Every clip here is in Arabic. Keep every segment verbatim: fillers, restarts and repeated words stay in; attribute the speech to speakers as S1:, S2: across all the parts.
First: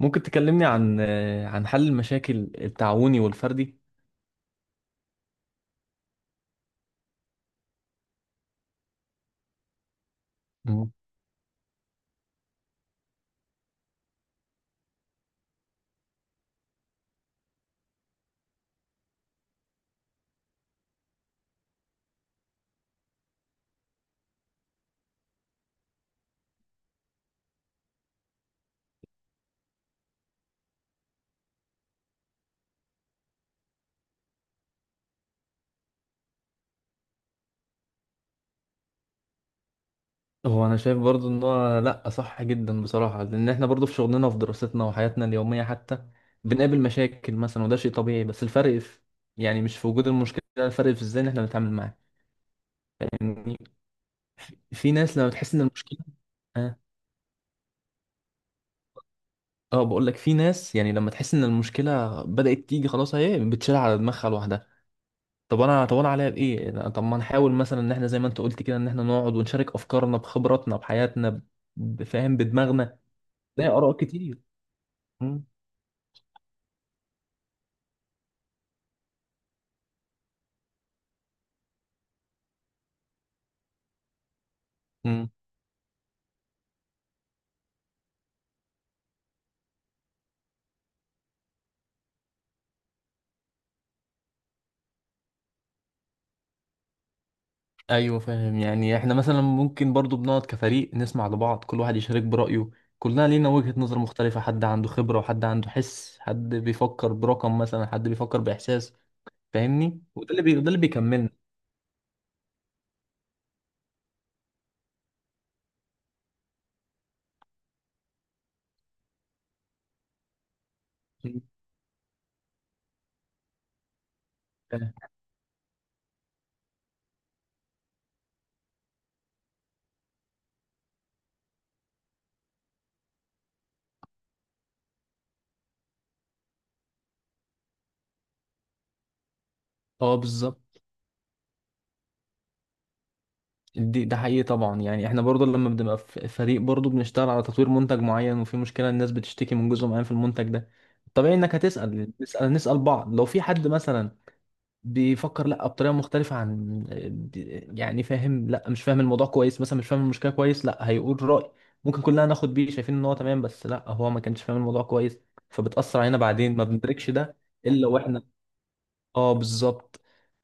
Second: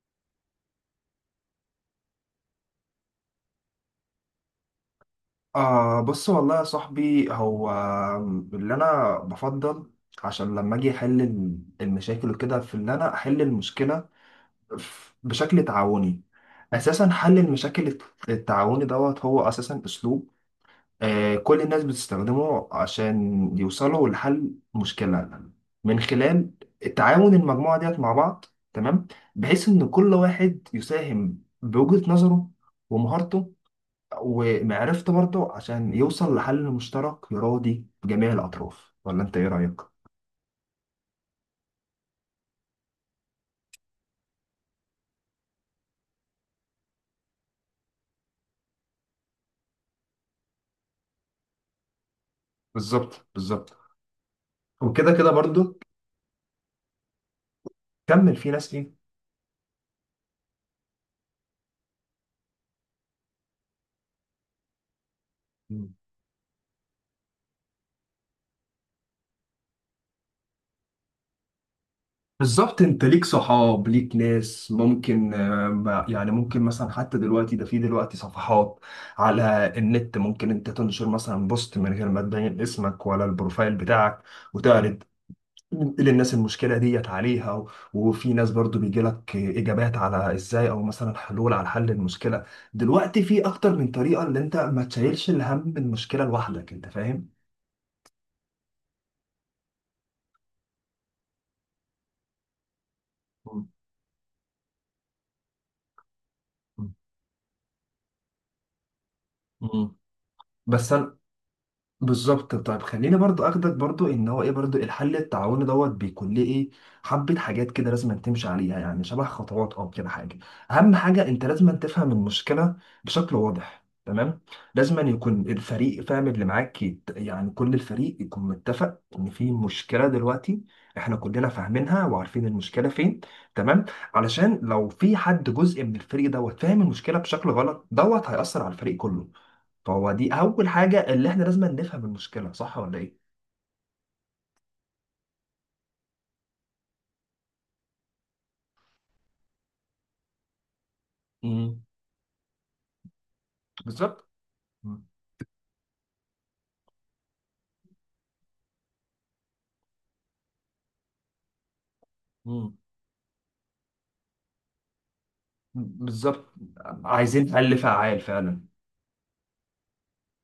S1: ممكن تكلمني عن آه، عن حل المشاكل التعاوني والفردي.
S2: آه، بص والله يا صاحبي. هو اللي أنا بفضل، عشان لما أجي
S1: مم.
S2: أحل المشاكل وكده، في اللي أنا أحل المشكلة ف- بشكل تعاوني. أساسا حل المشاكل الت- التعاوني دوت هو أساسا أسلوب آه كل الناس بتستخدمه عشان يوصلوا لحل مشكلة، من خلال تعاون المجموعة ديت مع بعض. تمام. بحيث إن كل واحد يساهم بوجهة نظره ومهارته ومعرفت برضه، عشان يوصل لحل مشترك يراضي جميع الأطراف. ولا أنت إيه رأيك؟
S1: هو انا شايف برضو ان هو لا، صح جدا بصراحة، لان احنا برضو في شغلنا وفي دراستنا وحياتنا اليومية حتى بنقابل مشاكل مثلا، وده شيء طبيعي. بس الفرق في يعني مش في وجود المشكلة، الفرق في ازاي إن احنا بنتعامل معاها.
S2: بالظبط
S1: يعني
S2: بالظبط.
S1: في
S2: وكده
S1: ناس لما
S2: كده
S1: بتحس ان
S2: برضه.
S1: المشكلة. اه.
S2: كمل، في ناس إيه؟
S1: اه، بقول لك في ناس يعني لما تحس ان المشكلة بدأت تيجي خلاص، اهي بتشيلها على دماغها لوحدها. طب انا
S2: مم.
S1: طب انا عليا بايه أنا- طب ما نحاول مثلا ان احنا زي ما انت قلت كده، ان احنا نقعد ونشارك افكارنا بخبراتنا بحياتنا بفهم
S2: بالظبط.
S1: بدماغنا
S2: أنت ليك
S1: زي
S2: صحاب،
S1: اراء
S2: ليك
S1: كتير.
S2: ناس ممكن
S1: مم.
S2: آه، ما- يعني ممكن مثلا حتى دلوقتي ده، في دلوقتي صفحات على النت ممكن أنت تنشر مثلا بوست من غير ما تبين اسمك ولا البروفايل بتاعك، وتعرض
S1: مم.
S2: للناس المشكله ديت عليها، و- وفي ناس برضو بيجي لك اجابات على ازاي او مثلا حلول على حل المشكله. دلوقتي في اكتر من طريقه، اللي انت ما تشيلش الهم من المشكله لوحدك، انت فاهم.
S1: ايوه فاهم. يعني احنا مثلا ممكن برضو بنقعد كفريق نسمع لبعض، كل واحد يشارك برايه. كلنا لينا
S2: مم.
S1: وجهة نظر مختلفة، حد عنده خبرة وحد عنده حس، حد بيفكر برقم مثلا، حد بيفكر باحساس.
S2: مم.
S1: فاهمني. وده اللي بي... ده اللي
S2: بس أنا-
S1: بيكملنا.
S2: بالظبط. طيب خليني برضو اخدك برضو ان هو ايه، برضو الحل التعاوني دوت بيكون ليه ايه حبة حاجات كده لازم تمشي عليها، يعني شبه خطوات او كده حاجة. اهم حاجة،
S1: مم.
S2: انت لازم تفهم المشكلة بشكل واضح. تمام.
S1: فاهم.
S2: لازم يكون الفريق فاهم، اللي معاك يت- يعني كل الفريق يكون متفق ان في مشكلة دلوقتي، احنا كلنا فاهمينها وعارفين المشكلة فين. تمام. علشان لو في حد جزء من الفريق دوت فاهم المشكلة بشكل غلط، دوت هيأثر على الفريق كله. فهو
S1: اه،
S2: دي
S1: بالظبط.
S2: اول حاجه، اللي احنا لازم نفهم المشكله، صح ولا ايه.
S1: دي ده حقيقي طبعا، يعني احنا برضو لما بنبقى في فريق برضو بنشتغل على تطوير منتج معين، وفي مشكلة الناس بتشتكي من جزء معين في المنتج ده. طبيعي انك
S2: مم.
S1: هتسأل نسأل نسأل بعض لو في حد مثلا
S2: بالظبط. مم.
S1: بيفكر لا بطريقة مختلفة عن. يعني فاهم لا مش فاهم الموضوع كويس، مثلا مش فاهم المشكلة كويس، لا هيقول رأي ممكن كلنا ناخد بيه
S2: مم.
S1: شايفين ان هو تمام، بس لا هو ما كانش فاهم الموضوع كويس فبتأثر علينا
S2: بالظبط.
S1: بعدين ما بندركش ده
S2: عايزين حل
S1: الا
S2: فعال
S1: واحنا.
S2: فعلا.
S1: اه، بالظبط.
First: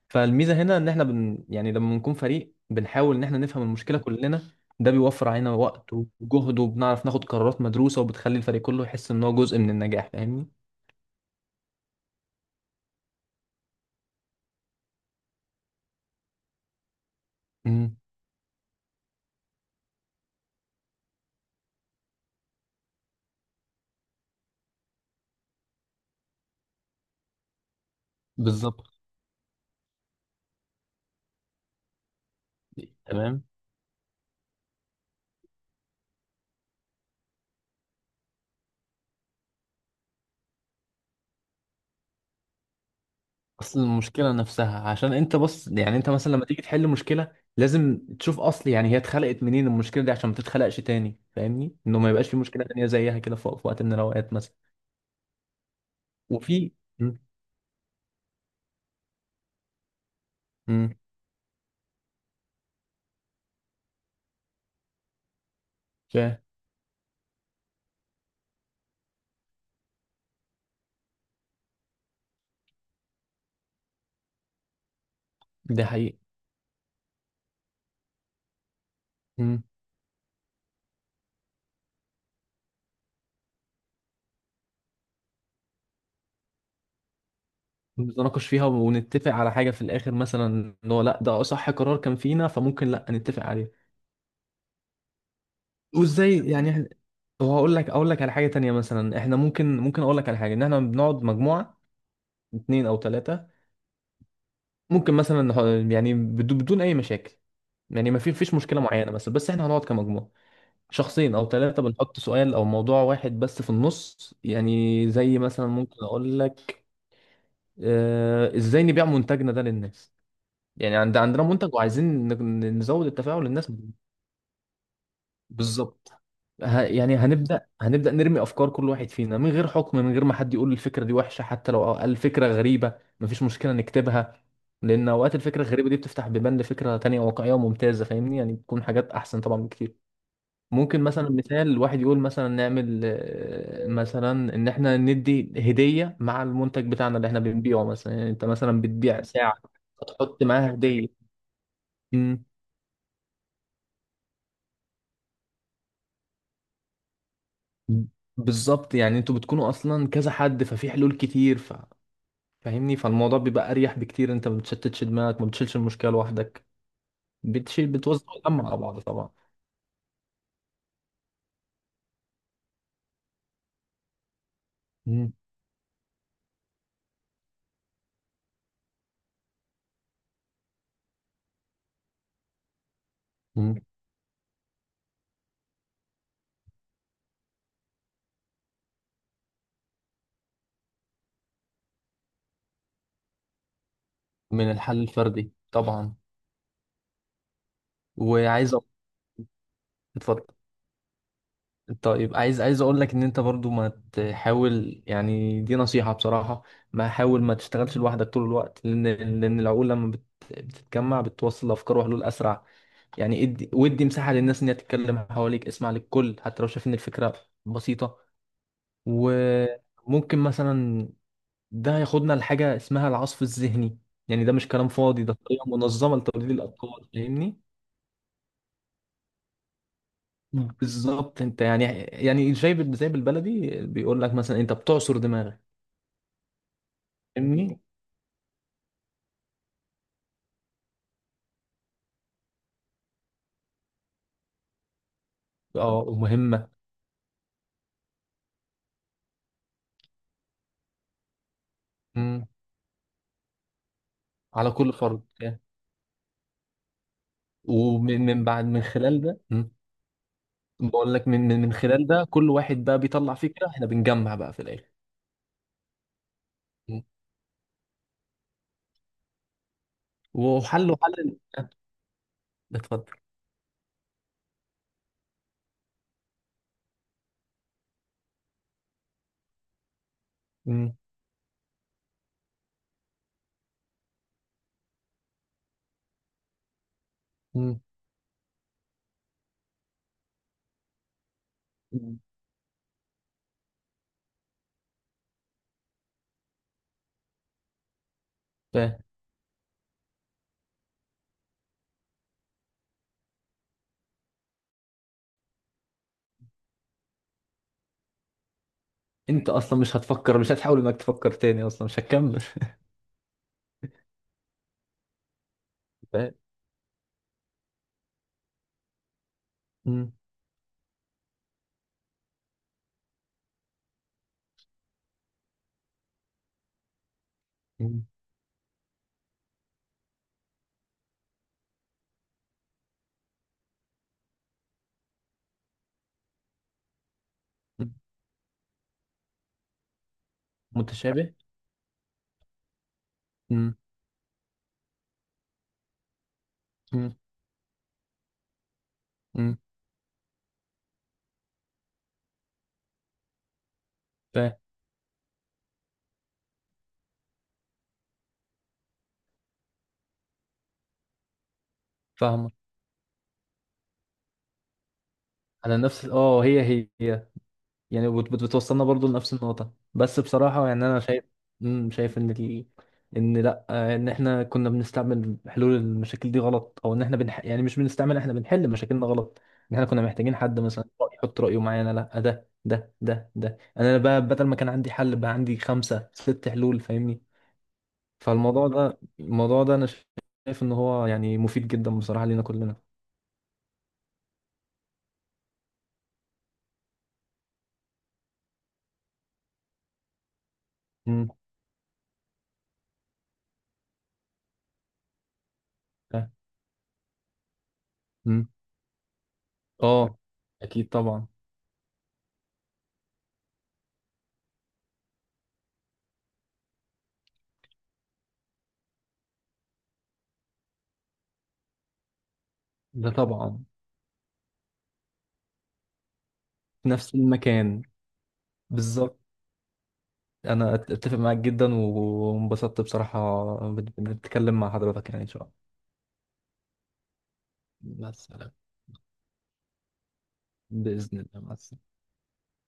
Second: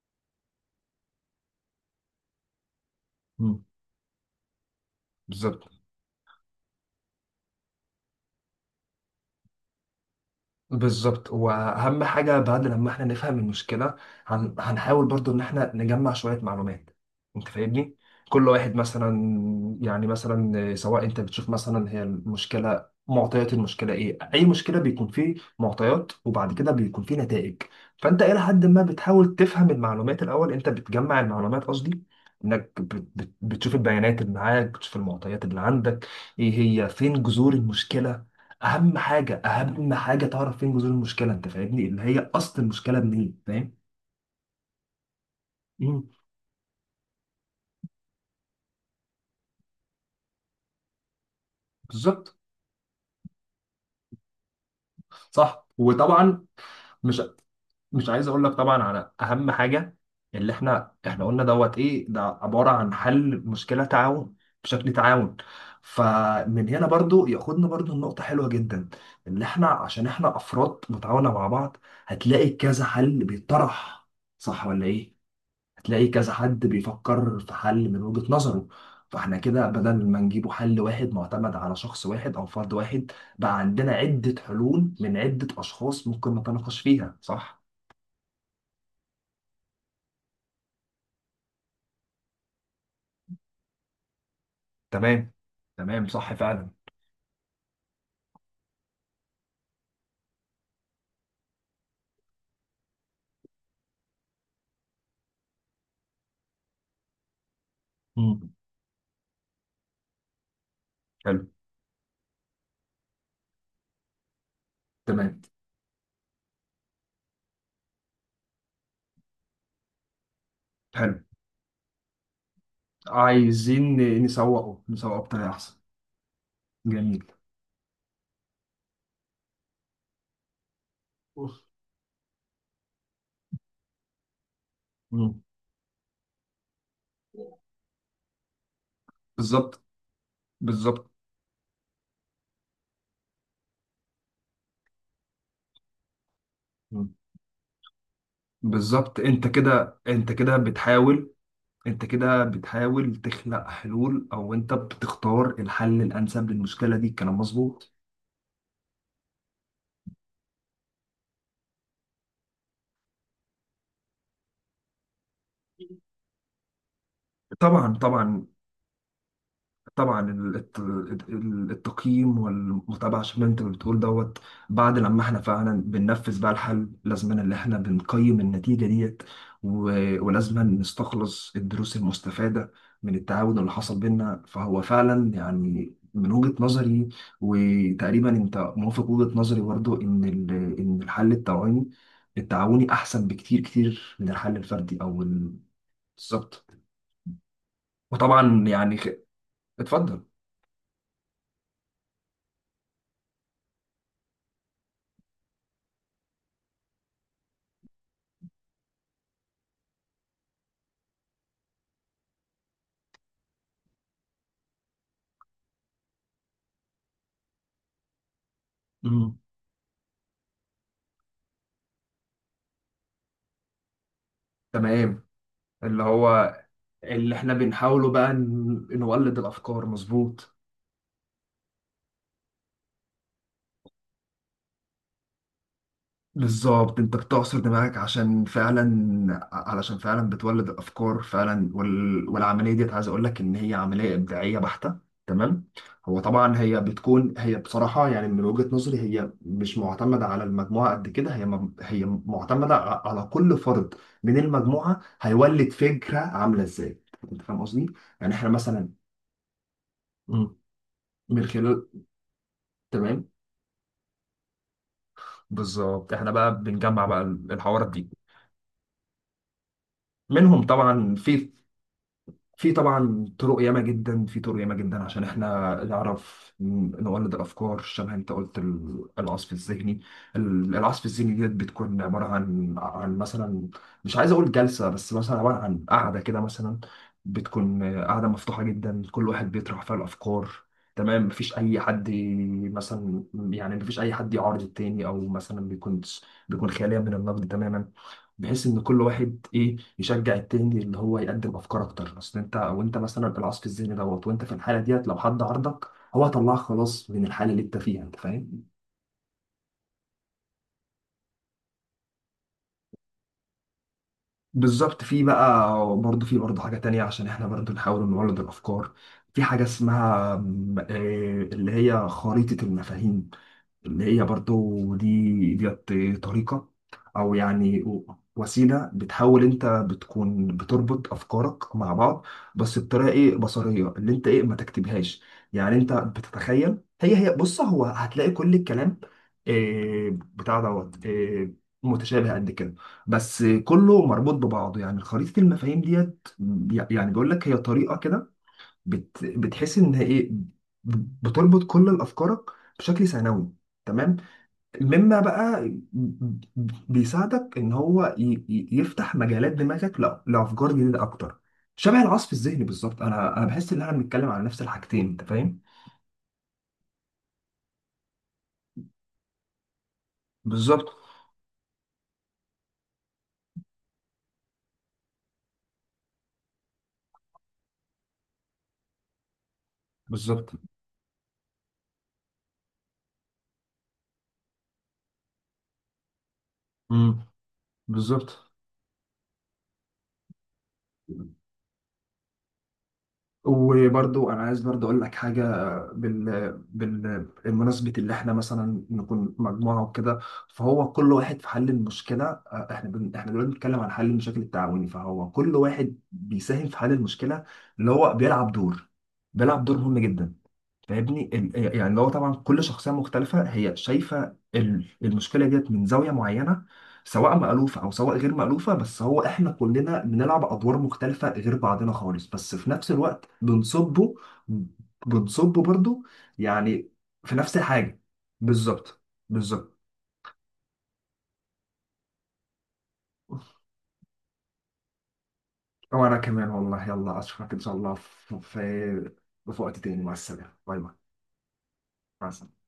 S1: فالميزه هنا، ان احنا بن يعني لما بنكون فريق بنحاول ان احنا
S2: مم.
S1: نفهم المشكله كلنا. ده بيوفر علينا
S2: بالظبط
S1: وقت وجهد، وبنعرف ناخد قرارات مدروسه، وبتخلي الفريق كله يحس ان هو جزء من النجاح فاهمني.
S2: بالظبط. واهم حاجه بعد لما احنا نفهم المشكله، هن... هنحاول برضو ان احنا نجمع شويه معلومات. انت فاهمني.
S1: امم.
S2: كل واحد مثلا، يعني مثلا سواء انت بتشوف مثلا هي المشكله، معطيات المشكله ايه، اي مشكله بيكون فيه معطيات وبعد كده بيكون فيه نتائج. فانت الى حد ما
S1: بالظبط.
S2: بتحاول تفهم المعلومات الاول، انت بتجمع المعلومات قصدي، انك بت... بت...
S1: تمام.
S2: بتشوف البيانات اللي معاك، بتشوف المعطيات اللي عندك، ايه هي، فين جذور المشكله. اهم حاجه اهم حاجه تعرف فين جذور المشكله، انت فاهمني، اللي هي اصل المشكله منين، فاهم.
S1: اصل المشكله نفسها، عشان انت بص يعني
S2: مم.
S1: انت مثلا لما تيجي تحل مشكله لازم تشوف اصل يعني هي اتخلقت منين المشكله دي، عشان ما تتخلقش تاني فاهمني، انه ما يبقاش
S2: بالظبط.
S1: في مشكله تانيه زيها كده في في وقت من الاوقات مثلا.
S2: صح، وطبعا
S1: وفي. امم.
S2: مش مش عايز اقول لك، طبعا، على اهم حاجه. اللي احنا
S1: امم.
S2: احنا قلنا دوت ايه، ده عباره عن حل مشكله تعاون، بشكل تعاون.
S1: فاهم.
S2: فمن هنا برضو ياخدنا برضو، النقطة حلوة جدا، اللي احنا عشان احنا افراد متعاونة مع بعض، هتلاقي كذا حل بيطرح، صح ولا ايه؟
S1: ده
S2: هتلاقي
S1: حقيقي.
S2: كذا حد بيفكر في حل من وجهة نظره، فاحنا كده بدل ما نجيبه حل واحد معتمد على شخص واحد او فرد واحد، بقى عندنا عدة حلول من عدة اشخاص ممكن نتناقش فيها. صح.
S1: نتناقش فيها ونتفق على حاجة في الآخر مثلا، إن هو لأ ده صح قرار كان فينا فممكن لأ نتفق عليه.
S2: تمام تمام. صح
S1: وإزاي
S2: فعلا.
S1: يعني إحنا- وهقول لك أقول لك على حاجة تانية مثلا، إحنا ممكن ممكن أقول لك على حاجة إن إحنا بنقعد مجموعة، اتنين أو تلاتة. ممكن مثلا نح- يعني بدو- بدون أي مشاكل، يعني ما في
S2: مم.
S1: فيش مشكلة معينة مثلا، بس إحنا هنقعد كمجموعة، شخصين أو
S2: حلو.
S1: تلاتة بنحط سؤال أو موضوع واحد بس في النص. يعني زي
S2: تمام.
S1: مثلا ممكن أقول لك، آه، إزاي نبيع منتجنا ده للناس، يعني
S2: حلو،
S1: عند عندنا منتج وعايزين ن- نزود التفاعل للناس.
S2: عايزين نسوقه، نسوقه بطريقة احسن.
S1: بالظبط. ه... يعني
S2: جميل.
S1: هنبدأ هنبدأ نرمي أفكار، كل واحد فينا من غير حكم، من غير ما حد يقول الفكرة دي وحشة، حتى لو قال فكرة غريبة مفيش مشكلة نكتبها، لأن أوقات
S2: مم.
S1: الفكرة الغريبة دي بتفتح بيبان لفكرة تانية واقعية وممتازة فاهمني، يعني بتكون حاجات أحسن طبعا
S2: بالظبط.
S1: بكتير. ممكن
S2: بالظبط.
S1: مثلا مثال واحد يقول مثلا نعمل آه، مثلا إن إحنا ندي هدية مع المنتج
S2: مم.
S1: بتاعنا اللي إحنا بنبيعه مثلا، يعني أنت مثلا
S2: بالظبط،
S1: بتبيع
S2: انت
S1: ساعة
S2: كده، انت
S1: فتحط
S2: كده
S1: معاها هدية.
S2: بتحاول، انت كده بتحاول تخلق حلول، او انت بتختار الحل الانسب للمشكله دي. الكلام مظبوط.
S1: بالظبط، يعني انتوا بتكونوا اصلا كذا حد ففي حلول كتير ف... فاهمني، فالموضوع بيبقى اريح بكتير، انت ما بتشتتش دماغك، ما بتشيلش المشكله لوحدك، بتشيل
S2: طبعا
S1: بتوزع
S2: طبعا
S1: الهم على بعض طبعا.
S2: طبعا. ال- الت- ال- التقييم والمتابعه، عشان ما انت بتقول دوت، بعد لما
S1: مم.
S2: احنا فعلا بننفذ بقى الحل، لازم ان احنا بنقيم النتيجه ديت، و- ولازم نستخلص الدروس المستفاده من التعاون اللي
S1: مم.
S2: حصل بينا. فهو فعلا يعني من وجهه نظري، وتقريبا انت موافق وجهه نظري برضو، ان ال- ان الحل التعاوني التعاوني احسن بكتير كتير من الحل
S1: من
S2: الفردي
S1: الحل
S2: او
S1: الفردي
S2: ال-
S1: طبعا.
S2: بالظبط. وطبعا
S1: وعايز أ-
S2: يعني خ- اتفضل.
S1: اتفضل. طيب، عايز عايز اقول لك ان انت برضو ما تحاول، يعني دي نصيحة بصراحة، ما حاول ما تشتغلش لوحدك طول الوقت، لان لان العقول لما بت- بتتجمع بتوصل افكار وحلول اسرع. يعني ادي ودي مساحة للناس ان هي تتكلم حواليك، اسمع للكل حتى لو شايف ان الفكرة بسيطة.
S2: مم.
S1: وممكن مثلا ده ياخدنا لحاجة اسمها العصف الذهني، يعني ده مش كلام
S2: تمام.
S1: فاضي، ده طريقة
S2: اللي
S1: منظمة لتوليد
S2: هو
S1: الأفكار
S2: اللي احنا
S1: فاهمني.
S2: بنحاوله بقى ن- نولد الافكار، مظبوط.
S1: مم. بالظبط. انت يعني يعني زي بال- زي بالبلدي بيقول لك، مثلا انت بتعصر دماغك
S2: بالظبط، انت بتعصر
S1: فاهمني.
S2: دماغك عشان فعلا، علشان فعلا بتولد الافكار فعلا، وال... والعمليه ديت عايز اقول لك ان هي عمليه ابداعيه بحته. تمام.
S1: اه،
S2: هو طبعا
S1: ومهمة.
S2: هي بتكون، هي بصراحه يعني من وجهه نظري، هي مش معتمده على المجموعه قد كده، هي م... هي
S1: مم.
S2: معتمده ع- على كل فرد من
S1: على كل
S2: المجموعه،
S1: فرد يعني.
S2: هيولد فكره عامله ازاي، انت فاهم قصدي.
S1: ومن
S2: يعني
S1: من
S2: احنا
S1: بعد من
S2: مثلا،
S1: خلال ده. مم.
S2: مم.
S1: بقول لك
S2: من
S1: من من من
S2: خلال.
S1: خلال ده كل واحد بقى
S2: تمام.
S1: بيطلع فكرة، احنا بنجمع بقى في الآخر.
S2: بالظبط، احنا بقى بنجمع بقى الحوارات دي منهم.
S1: وحله
S2: طبعا
S1: حل.
S2: في، في
S1: اتفضل.
S2: طبعا طرق ياما جدا، في طرق ياما جدا عشان احنا نعرف ن- نولد الافكار، شبه انت قلت ال- العصف الذهني. ال-
S1: مم.
S2: العصف الذهني ديت بتكون عباره عن عن مثلا، مش عايز اقول جلسه، بس مثلا عباره عن قعده كده مثلا.
S1: مم.
S2: بتكون قعده مفتوحه جدا، كل واحد بيطرح فيها الافكار. تمام. مفيش اي حد
S1: مم.
S2: مثلا، يعني مفيش اي حد يعارض التاني، او مثلا بيكون، بيكون خالية من النقد تماما. بحيث ان
S1: فاهم.
S2: كل واحد ايه يشجع التاني، اللي هو يقدم افكار اكتر. اصل انت، وانت مثلا العصف الذهني دوت، وانت في الحاله ديت لو حد عرضك، هو هيطلعك خلاص من الحاله اللي انت فيها، انت فاهم.
S1: انت اصلا مش هتفكر، مش هتحاول انك تفكر تاني اصلا، مش هتكمل.
S2: بالظبط. في بقى برضه،
S1: فاهم.
S2: في برضه حاجه تانية عشان احنا برضه نحاول نولد الافكار. في حاجه
S1: مم.
S2: اسمها م- آه، اللي هي خريطه المفاهيم، اللي هي برضو دي ديت، طريقة أو يعني
S1: مم.
S2: وسيلة، بتحاول أنت بتكون بتربط أفكارك مع بعض، بس بطريقة إيه، بصرية، اللي أنت إيه ما تكتبهاش. يعني أنت بتتخيل، هي هي بص، هو
S1: مم.
S2: هتلاقي كل الكلام إيه بتاع دوت
S1: متشابه.
S2: إيه، متشابه قد كده، بس
S1: مم.
S2: كله مربوط ببعضه. يعني خريطة المفاهيم ديت، يعني
S1: مم.
S2: بيقول لك هي طريقة كده، بت
S1: مم.
S2: بتحس إن هي إيه، بتربط كل الأفكارك بشكل ثانوي. تمام.
S1: فاهم.
S2: مما بقى بيساعدك ان هو ي- ي- يفتح مجالات دماغك ل- لافكار جديده اكتر. شبه العصف
S1: فاهمة.
S2: الذهني بالظبط. انا انا بحس ان احنا بنتكلم على نفس الحاجتين، انت فاهم.
S1: على نفس ال- اه هي هي، يعني بت- بت- بتوصلنا برضو لنفس النقطة، بس بصراحة
S2: بالظبط
S1: يعني أنا شايف. مم، شايف إن ال... إن لأ، آه، إن إحنا كنا بنستعمل حلول المشاكل دي غلط، أو إن إحنا بنح... يعني مش بنستعمل إحنا بنحل مشاكلنا غلط، إن إحنا كنا محتاجين
S2: بالظبط.
S1: حد مثلا يحط رأيه معانا. لأ، ده ده ده ده أنا بقى بدل ما كان عندي حل بقى عندي خمسة ست حلول فاهمني.
S2: امم. بالظبط.
S1: فالموضوع ده الموضوع ده أنا شايف إن هو يعني مفيد جدا بصراحة لينا كلنا.
S2: وبرضو انا عايز برضو اقول لك حاجه، بال... بال... بمناسبه اللي احنا مثلا نكون مجموعه وكده، فهو كل
S1: مم.
S2: واحد في حل المشكله، آه، احنا بن... احنا دلوقتي بنتكلم عن حل المشاكل التعاوني، فهو كل واحد
S1: آه.
S2: بيساهم في حل المشكله، اللي هو
S1: مم.
S2: بيلعب دور، بيلعب دور مهم
S1: آه.
S2: جدا،
S1: أكيد طبعا.
S2: فاهمني. ال- يعني هو طبعا كل شخصيه مختلفه، هي شايفه ال- المشكله ديت من زاويه معينه، سواء مألوفه او سواء غير مألوفه. بس هو احنا كلنا بنلعب ادوار مختلفه غير بعضنا خالص، بس في نفس
S1: ده
S2: الوقت
S1: طبعا.
S2: بنصبه، بنصبه برضو
S1: في
S2: يعني
S1: نفس
S2: في نفس
S1: المكان.
S2: الحاجه. بالظبط.
S1: بالظبط.
S2: بالظبط.
S1: انا أت- اتفق معاك جدا وانبسطت بصراحة، بن- بنتكلم مع حضرتك، يعني ان شاء
S2: وانا كمان والله، يلا اشوفك ان شاء الله
S1: الله. مع
S2: في
S1: السلامة.
S2: في في وقت تاني. مع السلامه. باي باي.
S1: بإذن الله مع السلامة.
S2: مع السلامه.